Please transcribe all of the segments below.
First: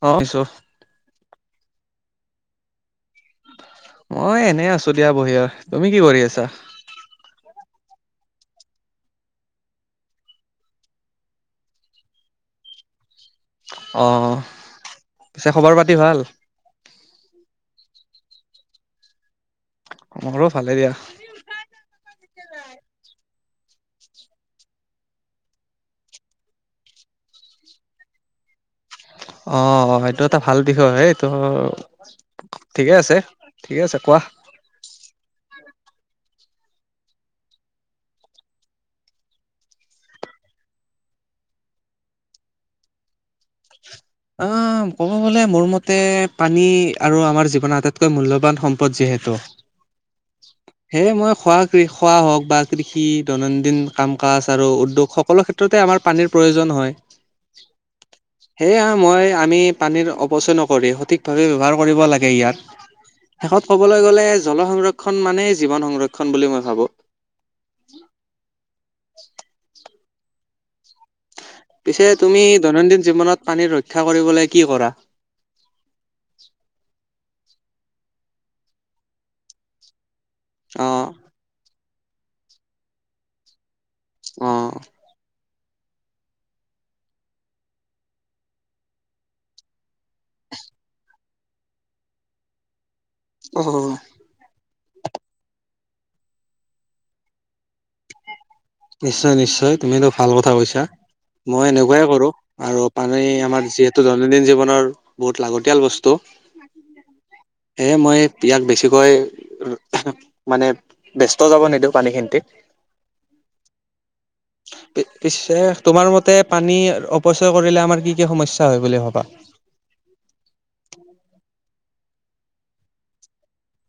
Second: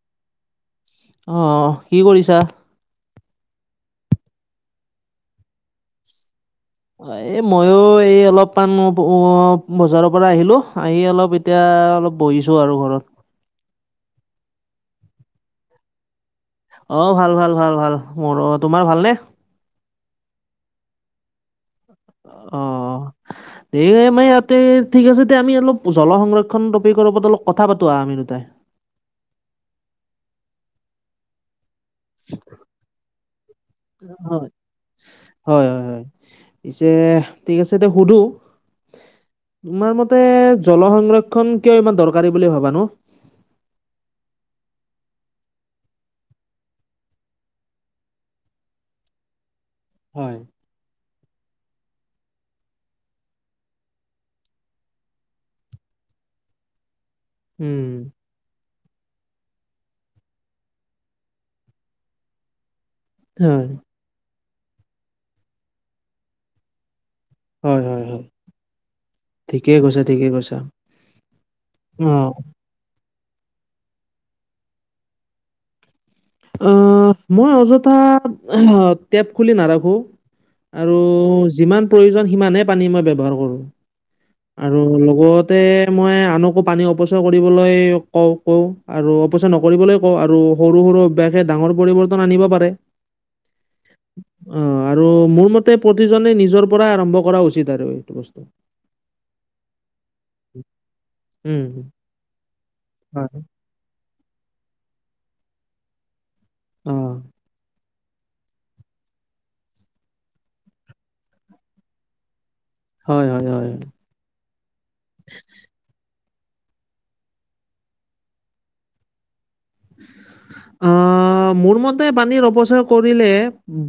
অ' [unintelligible] অ', অ', কি কৰিছা? মই এনে আছোঁ দিয়া বহি আৰ, তুমি কি কৰি আছা? এই ময়ো এই অলপমান অ' বজাৰৰ পৰা আহিলোঁ আহি অলপ এতিয়া অলপ বহিছোঁ আৰু ঘৰত। অ' পিছে খবৰ পাতি ভাল। অ' ভাল ভাল ভাল ভাল মোৰো অ' তোমাৰ ভালনে? মোৰো ভালে দিয়া। অ'। এই [unintelligible] ইয়াতে ঠিক আছে তেতিয়া আমি অলপ জল সংৰক্ষণ টপিকৰ ওপৰত অলপ কথা পাতোঁ আৰু আমি দুটাই। অ' এইটো এটা ভাল বিষয় [unintelligible] ঠিকে আছে ঠিকে আছে কোৱা। হয়, হয় হয় হয়, পিছে ঠিক আছেতে সুধো। তোমাৰ মতে জল সংৰক্ষণ কিয় ইমান দৰকাৰী বুলি ভাবা নো? অ' ক'ব গ'লে মোৰ মতে পানী আৰু আমাৰ জীৱনৰ আটাইতকৈ মূল্যৱান সম্পদ যিহেতু। [inaudible] হয়। সেয়ে মই খোৱা কৃ খোৱা হওঁক বা কৃষি দৈনন্দিন কাম কাজ আৰু উদ্যোগ সকলো ক্ষে ক্ষেত্ৰতে আমাৰ পানীৰ প্ৰয়োজন হয়। উম। সেয়া মই আমি পানীৰ অপচয় নকৰি সঠিকভাৱে ব্যৱহাৰ কৰিব লাগে ইয়াক। হয়, শেষত ক'বলৈ গ'লে জল সংৰক্ষণ মানেই জীৱন সংৰক্ষণ বুলি মই ভাবো। হয়, হয়, হয়, ঠিকেই কৈছা ঠিকেই কৈছা। পিছে অ'। তুমি দৈনন্দিন জীৱনত পানীৰ ৰক্ষা কৰিবলৈ কি কৰা? অহ, মই অযথা টেপ খুলি নাৰাখোঁ। আৰু অ', যিমান প্ৰয়োজন সিমানহে পানী মই ব্যৱহাৰ কৰোঁ। অ'। আৰু লগতে মই আনকো পানী অপচয় কৰিবলৈ কওঁ, কওঁ আৰু অপচয় নকৰিবলৈও কওঁ আৰু সৰু, সৰু [unintelligible] ডাঙৰ পৰিৱৰ্তন আনিব পাৰে। অ'। অ', আৰু মোৰ মতে প্ৰতিজনে নিজৰ পৰাই আৰম্ভ কৰা উচিত আৰু এইটো বস্তু। নিশ্চয়, নিশ্চয় তুমি এইটো ভাল কথা কৈছা। উম। মই এনেকুৱাই কৰোঁ আৰু পানী হয়। আমাৰ যিহে তু দৈনন্দিন জীৱনৰ বহুত লাগতিয়াল বস্তু। অ'। সেয়ে মই ইয়াক বেছিকৈ মানে ব্যস্ত যাব নিদিওঁ পানীখিনতি। হয়, হয়, হয়, হয়। পিছে তোমাৰ মতে পানী অপচয় কৰিলে আমাৰ কি, কি সমস্যা হয় বুলি ভবা? অহ, মোৰ মতে পানীৰ অপচয় কৰিলে,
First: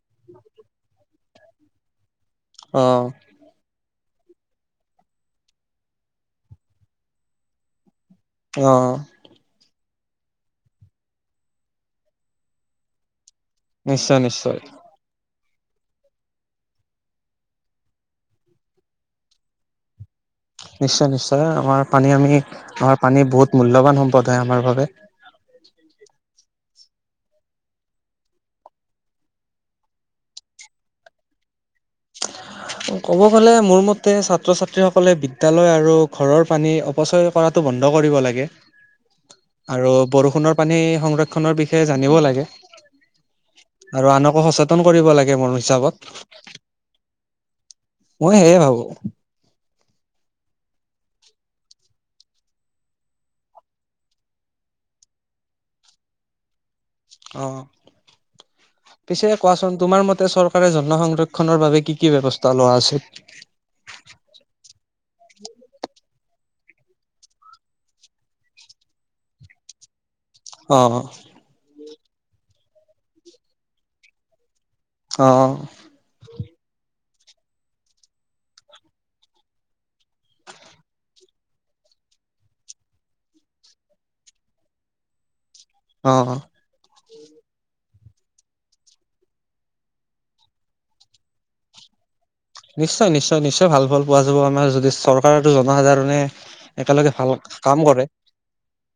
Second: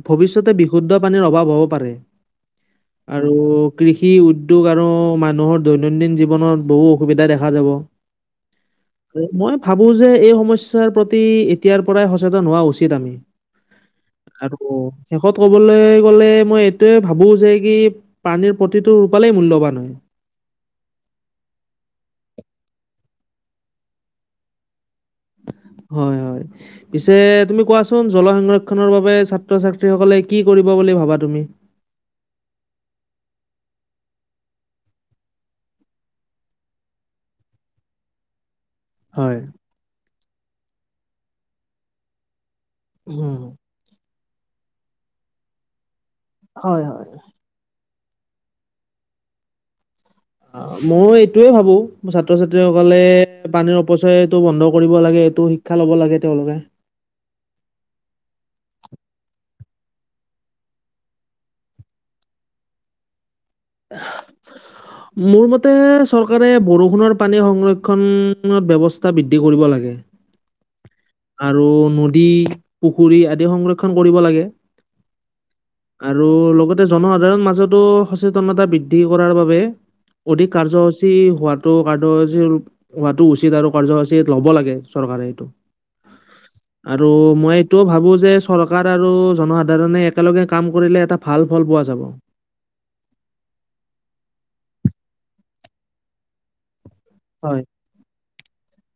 ভৱিষ্যতে বিশুদ্ধ পানীৰ অভাৱ হ'ব পাৰে অ'। আৰু কৃষি উদ্যোগ আৰু মানুহৰ দৈনন্দিন জীৱনত বহু অসুবিধা দেখা যাব। অ'। মই ভাবো যে এই সমস্যাৰ প্ৰতি এতিয়াৰ পৰাই সচেতন হোৱা উচিত আমি। নিশ্চয় নিশ্চয়। আৰু শেষত ক'বলৈ গ'লে মই এইটোৱে ভাবোঁ যে কি পানীৰ প্ৰতিটো ৰূপালেই মূল্যৱান হয়। নিশ্চয়, নিশ্চয় আমাৰ পানী আমি আমাৰ পানী বহুত মূল্যৱান সম্পদ হয়, আমাৰ বাবে। হয়, হয়। পিছে তুমি কোৱাচোন জল সংৰক্ষনৰ বাবে ছাত্ৰ ছাত্ৰীসকলে কি কৰিব বুলি ভাবা তুমি? ক'ব গ'লে মোৰ মতে ছাত্ৰ ছাত্ৰীসকলে বিদ্যালয় আৰু ঘৰৰ পানী অপচয় কৰাতো বন্ধ কৰিব লাগে। হয়। আৰু বৰষুণৰ পানী সংৰক্ষণৰ বিষয়ে জানিব লাগে। হম। আৰু আনকো সচেতন কৰিব লাগে মোৰ হিচাপত। হয়, হয়। মই সেইয়া ভাবো। অ', মই এইটোয়ে ভাবো, ছাত্ৰ ছাত্ৰীসকলে পানীৰ অপচয়টো বন্ধ কৰিব লাগে। এইটো শিক্ষা ল'ব লাগে তেওঁলোকে। অ'। পিছে কোৱাচোন তোমাৰ মতে চৰকাৰে [unintelligible] সংৰক্ষনৰৰ বাবে কি, কি ব্যৱস্থা লোৱা উচিত? [inaudible] মোৰ মতে চৰকাৰে বৰষুণৰ পানী সংৰক্ষণৰ ব্যৱস্থা বৃদ্ধি কৰিব লাগে। অ'। আৰু নদী, পুখুৰী আদি সংৰক্ষণ কৰিব লাগে। অ'। আৰু লগতে জনসাধাৰণৰ মাজতো সচেতনতা বৃদ্ধি কৰাৰ বাবে অধিক কাৰ্যসূচী হোৱাতটো কাৰ্যসূচী হোৱাটো উচিত আৰু কাৰ্যসূচী ল'ব লাগে চৰকাৰে এইটো। অ'। আৰু মই এইটোও ভাবো যে চৰকাৰ আৰু জনসাধাৰণে একেলগে কাম কৰিলে এটা ভাল ফল পোৱা যাব। নিশ্চয়, নিশ্চয়, নিশ্চয় ভাল ফল পোৱা যাব আমাৰ যদি চৰকাৰো জনসাধাৰণে একেলগে ভাল হয় কাম কৰে।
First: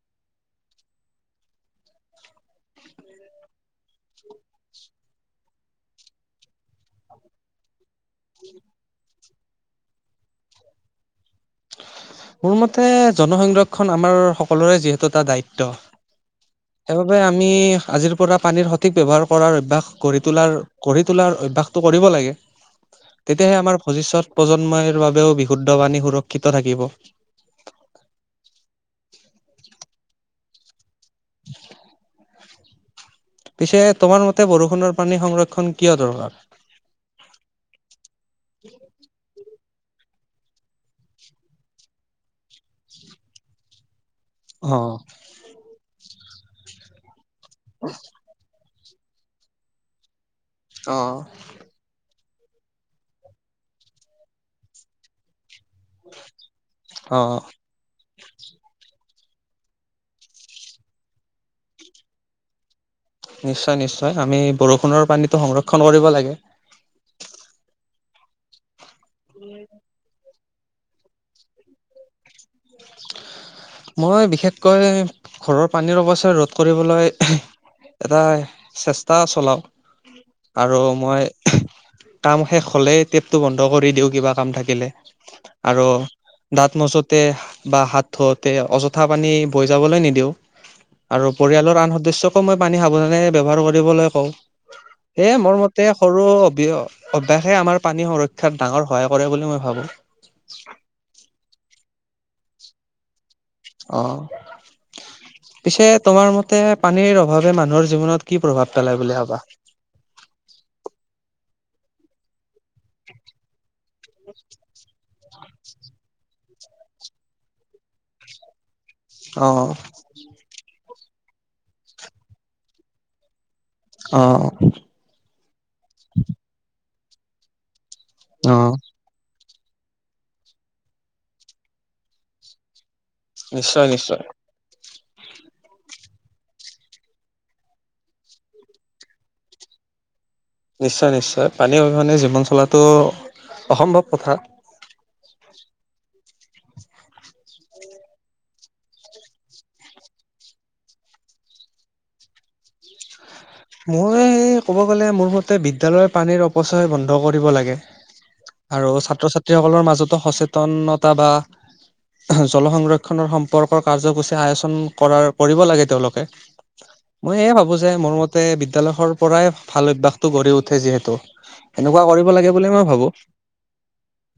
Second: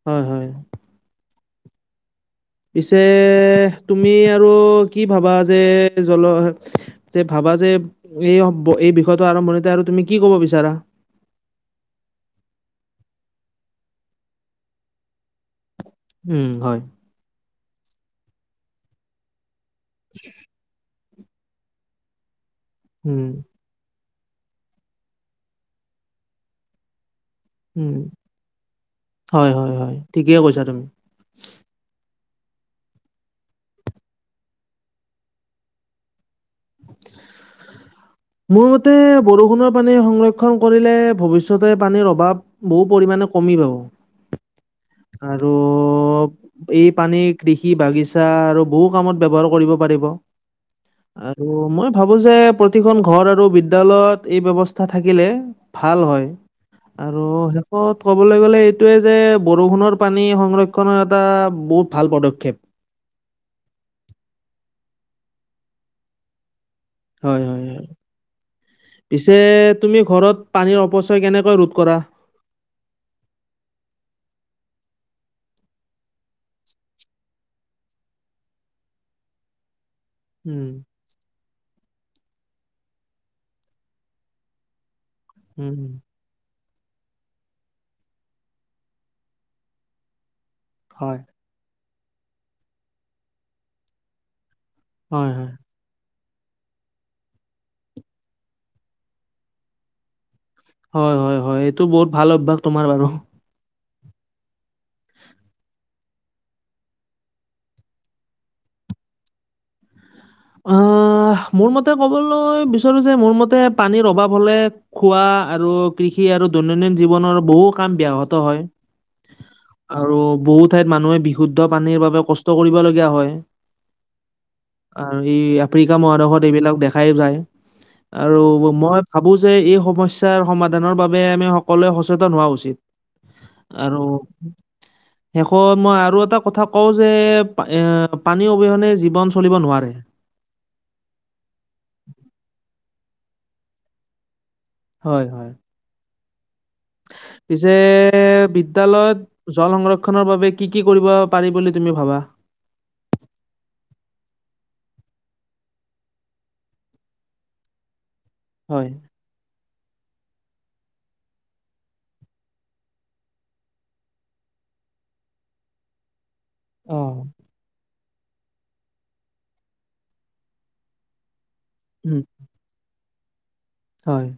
হয়, হয়। পিছে তুমি আৰু কি ভাবা যে জন যে ভাবা যে এই এই বিষয়টো আৰম্ভণিতে আৰু তুমি কি কব বিচাৰা। মোৰ মতে জনসংৰক্ষণ আমাৰ সকলোৰে যিহেতু এটা দায়িত্ব। উম' হয়। সেইবাবে আমি আজিৰ পৰা পানীৰ সঠিক ব্যৱহাৰ কৰাৰ অভ্যাস গঢ়ি তোলাৰ তোলাৰ অভ্্যাসটো কৰিব লাগে উম, তেতিয়াহে আমাৰ ভৱিষ্যত প্ৰজন্মৰ বাবেও বিশুদ্ধ পাণী সুৰক্ষিত থাকিব। হয়, হয়, হয় ঠিকেই কৈছা তুমি। [unintelligible] পিছে তোমাৰ মতে বৰষুণৰ পানী সংৰক্ষণ কিয় দৰকাৰ? [unintelligible] মোৰ মতে বৰষুণৰ পানী সংৰক্ষণ কৰিলে ভৱিষ্যতে পানীৰ অভাৱ বহু পৰিমাণে কমি পাব। অ' আৰু এই পানী কৃষি বাগিচা আৰু ব ত ব্যৱহাৰ কৰিব পাৰিব অ আৰু মই ভাবো যে প্ৰতিখন ঘৰ আৰু বিদ্্যালয়ত এই ব্য্ৱস্থা থাকিলে ভাল হয় আৰু শেষত ক'বলৈ গ'লে এইটোৱে যে বৰষুণৰ পানী সংৰক্ষণৰ এটা বহুত ভাল পদক্ষেপ। নিশ্চয়, নিশ্চয় আমি বৰষুণৰ পানীটো সংৰক্ষণ কৰিব লাগে। হয়, হয়, হয় পিছে তুমি ঘৰত পানীৰ অপচয় কেনেকৈ ৰোধ কৰা? মই বিশেষকৈ ঘৰৰ পানীৰ অৱস্থা ৰোধ কৰিবলৈ এটা চেষ্টা চলাওঁ। উম আৰু মই কাম শেষ হলে টেপটো বন্ধ কৰি দিওঁ কিবা কাম থাকিলে। আৰু উম দাঁত মছতে বা হাত ধওঁতে অযথা পানী বৈ যাবলৈ নিদিওঁ হয় আৰু পৰিয়ালৰ আন সদস্যক মই পানী সাৱধানে ব্য্ৱহাৰ কৰিবলৈ কওঁ। হয় সেয়ে হয় মোৰ মতে সৰু অভ্যাসে আমাৰ পানী সুৰক্ষাত ডাঙৰ সহায় কৰে বুলি মই ভাবোঁ। হয়, হয়, হয় এইটো বহুত ভাল অভ্যাস তোমাৰ বাৰু। অ' পিছে তোমাৰ মতে পানীৰ অভাৱে মানুহৰ জীৱনত কি প্ৰভাৱ পেলাই বুলি ভাবা? আহ' মোৰ মতে কবলৈ বিচাৰো যে মোৰ মতে পানীৰ অভাৱ হলে খোৱা আৰু কৃষি আৰু দৈনন্দিন জীৱনৰ বহু কাম ব্য্য়াহত হয়। অ' আৰু বহু ঠাইত মানুহে বিশুদ্ধ পানীৰ বাবে কষ্ট কৰিবলগীয়া হয়। অ' আৰু ই আফ্ৰিকা মহাদেশত এইবিলাক দেখাই যায়। আৰু অ মই ভাবো যে এই সমস্যাৰ সমাধানৰ বাবে আমি সকলোৱে সচেতন হোৱা উচিত। আৰু উ' শেষত মই আৰু এটা কথা কওঁ যে এ' পানী অবিহনে জীৱন চলিব নোৱাৰে। উ' নিশ্চয়, নিশ্চয় পানীৰ অবিহনে জীৱন চলাটো অসম্ভৱ কথা হয় হয় পিছে, বিদ্যালয়ত জল সংৰক্ষনৰৰ বাবে কি কি কৰিব পাৰি বুলি তুমি ভাবা? মই ক'ব গ'লে, মোৰ মতে বিদ্যালয়ৰ পানীৰ অপচয় বন্ধ কৰিব লাগে। হয়। আৰু ছাত্ৰ ছাত্ৰীসকলৰ মাজতো সচেতনতা বা জল সংৰক্ষণ সম্পৰ্কৰ কাৰ্যসূচী আয়োচন কৰাৰ, কৰিব লাগে তেওঁলোকে। অ'। মই এয়ে ভাবো যে, মোৰ মতে বিদ্যালয়ৰ পৰাই ভাল অভ্যাসতটো গঢ়ি উঠে যিহেতু, এনেকুৱা উম, কৰিব লাগে বুলিয়ে মই ভাবো। হয়,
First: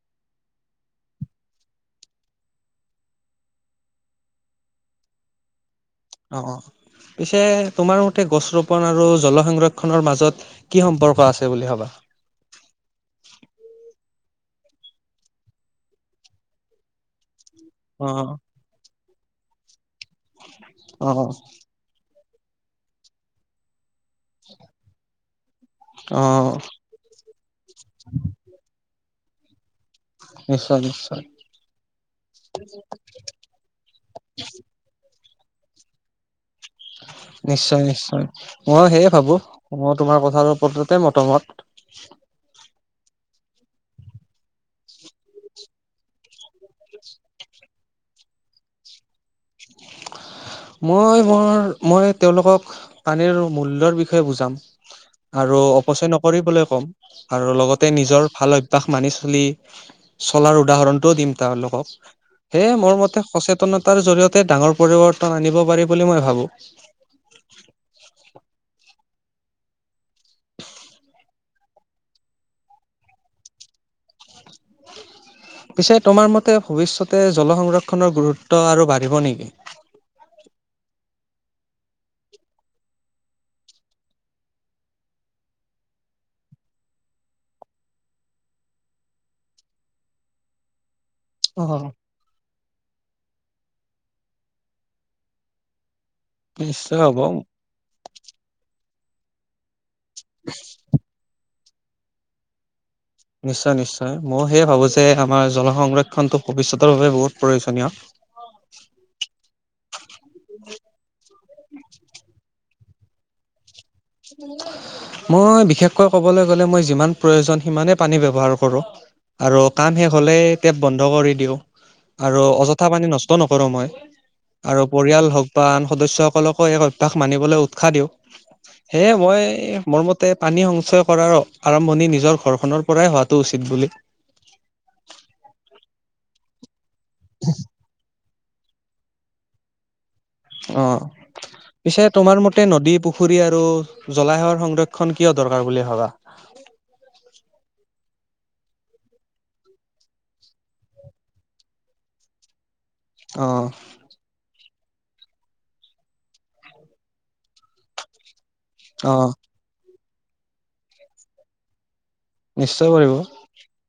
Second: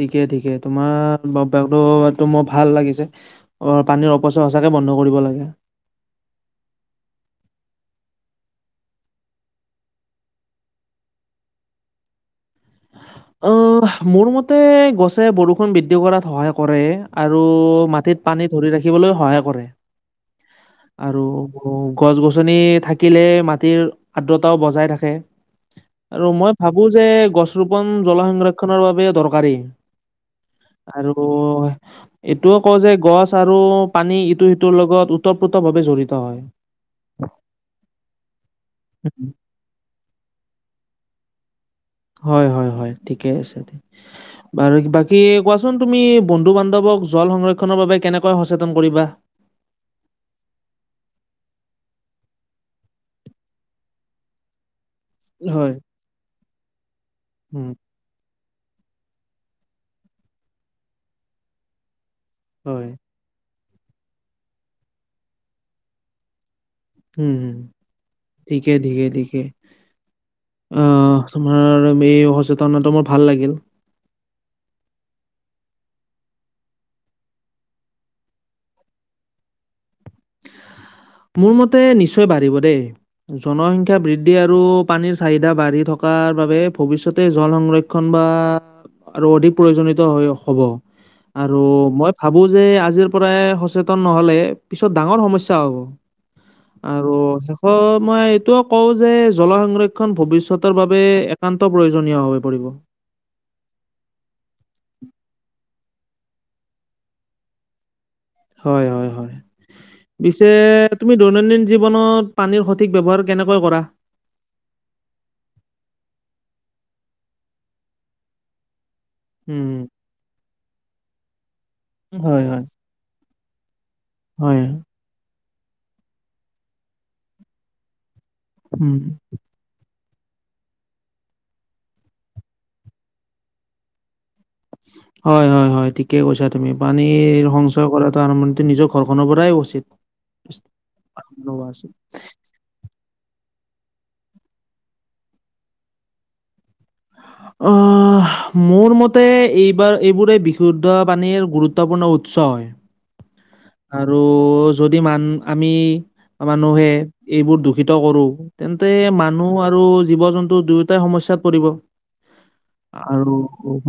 ঠিকে, ঠিকে ল, তোমাৰ বব্যসটো মোৰ ভাল লাগিছে। অ', পানীৰ অপচয় সঁচাকৈ বন্ধ কৰিব লাগে। অ', অ', পিছে তোমাৰ মতে গছ ৰোপন আৰু জল সংৰক্ষণৰ মাজত কি সম্পৰ্ক আছে বুলি ভবা? মোৰ মতে, গছে বৰষুণ বৃদ্ধি কৰাত সহায় কৰে, আৰু মাটিত অ' পানী ধৰি ৰাখিবলৈও সহায় কৰে। আৰু অ' গছ গছনি থাকিলে মাটিৰ আদ্ৰতাও বজাই থাকে, আৰু মই অ' ভাবোঁ বো যে, গছ ৰোপন জল সংৰক্ষনৰৰ বাবে দৰকাৰী। নিশ্চয় আৰু নিশ্চয় এইটোও কওঁ যে, গছ আৰু পানী ইটো সিটোৰ লগত ওতঃপ্ৰোত ভাৱে জড়িত হয়। নিশ্চয়, নিশ্চয়। মইও সেয়ে উম, ভাবো। মই তোমাৰ কথাটোৰ পততে মতামত। হয়, হয়, হয়, ঠিকে আছে দে। [inaudible] বাৰু, বাকী, কোৱাচোন তুমি বন্ধু বান্ধৱক জল সংৰক্ষণৰ বাবে কেনেকৈ সচেতন কৰিবা? মই মোৰ, মই তেওঁলোকক পানীৰ মূল্যৰ বিষয়ে বুজাম। আৰু হয়, অপচয় নকৰিবলৈ ক'ম, আৰু উম, লগতে নিজৰ ভাল অভ কাষ মানি চলি, চলাৰ উদাহৰণটোও দিম তেওঁলোকক। সেয়ে, হয়, মোৰ মতে সচেত। সতনতাৰ জৰিয়তে ডাঙৰ পৰিৱৰ্তন আনিব পাৰি বুলি মই ভাবোঁ। উম, ঠিকে, ঠিকে, ঠিকে। অ', তোমাৰ এই সচেতনটো মোৰ ভাল লাগিল। পিছে তোমাৰ মতে, ভৱিষ্যতে জল সংৰক্ষণৰ গুৰুত্ব আৰু বাঢ়িব নেকি? [inaudible] মোৰ মতে, নিশ্চয় বাঢ়িব দেই। জনসংখ্যা বৃদ্ধি আৰু পানীৰ চাহিদা বাঢ়ি থকাৰ বাবে ভৱিষ্যতে জল সংৰক্ষণ খন বা আৰু অধিক প্ৰয়োজনিত হৈ হ'ব। আৰু অ মই ভাবো যে আজিৰ পৰাই সচেতন নহ'লে পিছত ডাঙৰ সমস্যা হ'ব। নিশ্চয় আৰু হ'ব শেষত মই এইটোও কওঁ যে জল সংৰক্ষণ ভৱিষ্যতৰ বাবে একান্ত প্ৰয়োজনীয় হৈ পৰিব। নিশ্চয়, নিশ্চয়, মইও সেয়ে ভাবোঁ যে আমাৰ জল সংৰক্ষণটো ভৱিষ্যতৰ বাবে বহুত প্ৰয়োজনীয়। হয়, হয়, হয়, পিছে তুমি দৈনন্দিন জীৱনত পানীৰ স সঠিক ব্যৱহাৰ কেনেকৈ কৰা? [unintelligible] মই বিশেষকৈ ক'বলৈ গ'লে, মই যিমান প্ৰয়োজন সিমানেই পানী ব্যৱহাৰ কৰোঁ। আৰু উম, কাম শেষ হ'লে টেপ বন্ধ কৰি দিওঁ আৰু হয়, হয়, অযথা পানী নষ্ট নকৰোঁ মই। হয়, আৰু পৰিয়াল হওঁক বা আন সদস্যসকলকো এই অভ্যাস মানিবলৈ উৎসাহ দিওঁ। উম। সেয়ে, মই মোৰ মত তে পানী সঞ্চয় কৰাৰ আৰম্ভণি নিজৰ ঘৰখনৰ পৰাই হোৱাটো উচিত বুলি হয়, হয়, হয়, ঠিকেই কৈছা তুমি। পানীৰ সঞ্চয় কৰাটো আৰম্ভণিতে নিজৰ ঘৰখনৰ পৰাই উচিত। অ', পিছে তোমাৰ মতে তে নদী, পুখুৰী আৰু জলাশয়ৰ সংৰক্ষণ কিয় দৰকাৰ বুলি ভাবা? অ' মোৰ মতে এইবাৰ এইবোৰে বিশুদ্ধ পানীৰ গুৰুত্বপূৰ্ণ উৎস হয়। অ' আৰু যদি মান আমি মানুহে এইবোৰ দূষিত কৰোঁ। তেন্তে অ', মানুহ আৰু জীৱ জন্তু দুয়োটাই সমস্যয়াত পৰিব। নিশ্চয় কৰিব আৰু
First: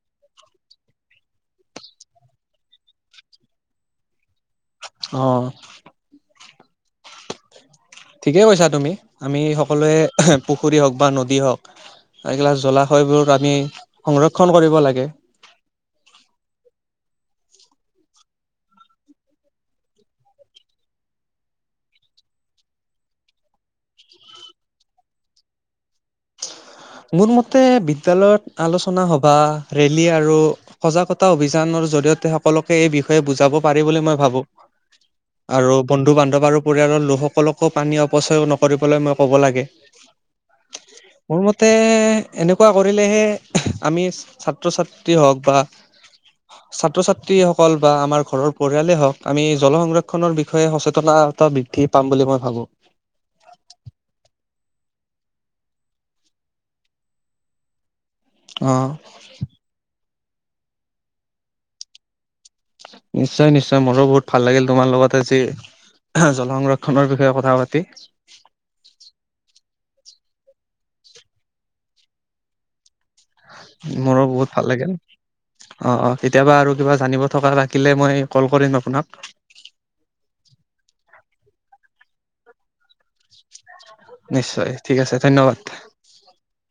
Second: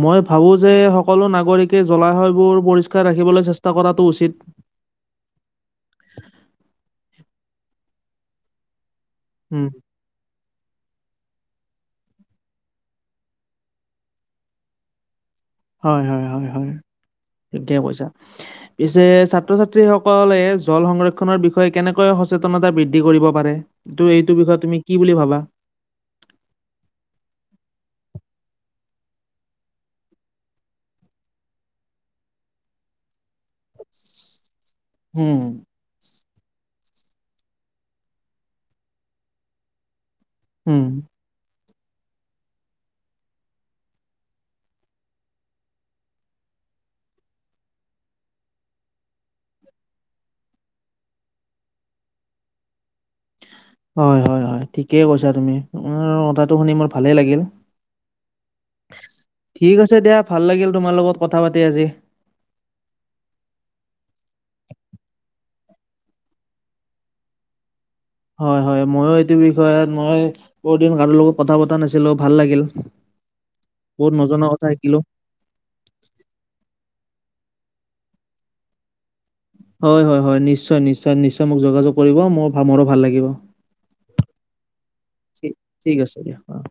মই ভাবোঁ যে সকলো নাগৰিকে জলাশয়বোৰ পৰিষ্কাৰ ৰাখিবলৈ চেষ্টা কৰাটো উচিত। অ' ঠিকেই কৈছা তুমি, আমি উম, সকলোৱে পুখুৰী হওঁক বা নদী হওঁক। এইগিলা জলাশয়বোৰ আমি সংৰক্ষণ কৰিব লাগে। হয় হয় হয় হয় ঠিকে কৈইছা। পিছে ছাত্ৰ ছাত্ৰী সকলে জল সংৰক্ষনৰৰ বিষয়ে কেনেকৈ সচেতনতা বৃদ্ধি কৰিব পাৰে। তুমি এইটো বিষয়ে তুমি কি বুলি ভাবা। মোৰ মতে বিদ্যালয়ত আলোচনা সভা ৰেলী আৰু সজাগতা অভিযানৰ জৰিয়তে সকলোকে এই বিষয়ে বুজাব পাৰি বুলি মই ভাবোঁ। হুম আৰু বন্ধু বান্ধৱ আৰু পৰিয়ালৰ লোকসকলকো পানী অপচয় নকৰিবলৈ মই ক'ব লাগে। উম। মোৰ মতে এনেকুৱা কৰিলেহে আমি ছাত্ৰ ছাত্ৰী হওঁক বা। [unintelligible] ছাত্ৰ ছাত্ৰীসকল বা আমাৰ ঘৰৰ পৰিয়ালেই হওঁক আমি জল সংৰক্ষণৰ বিষয়ে সচেতন টা বি উঠি পাম বুলি মই ভাবোঁ। হয়, হয়, হয় ঠিকেই কৈছা তুমি তাৰ কথাটো শুনি মোৰ ভালেই লাগিল। অহ' ঠিক আছে দিয়া, ভাল লাগিল তোমাৰ লগত কথা পাতি আজি। নিশ্চয়, নিশ্চয় মোৰো বহুত ভাল লাগিল তোমাৰ লগত আজি জল সংৰক্ষণৰ বিষয়ে কথা পাতি। হয়, হয় ময়ো এইটো বিষয়ত মই বহুত দিন কাৰো লগত কথা পতা নাছিলো ভাল লাগিল। বহুত মোৰো নজনা ভাল কথা লাগিল শিকিলোঁ। অ' অ' কেতিয়াবা আৰু কিবা জানিব থকা থাকিলে মই কল কৰিম আপোনাক। হয়, হয়, হয় নিশ্চয়, নিশ্চয়, নিশ্চয় মোক যোগ যোগ কৰিব মোৰ মোৰো ভাল লাগিব। নিশ্চয় ঠিক আছে ধন্যবাদ। ঠিক আছে দিয়া অ'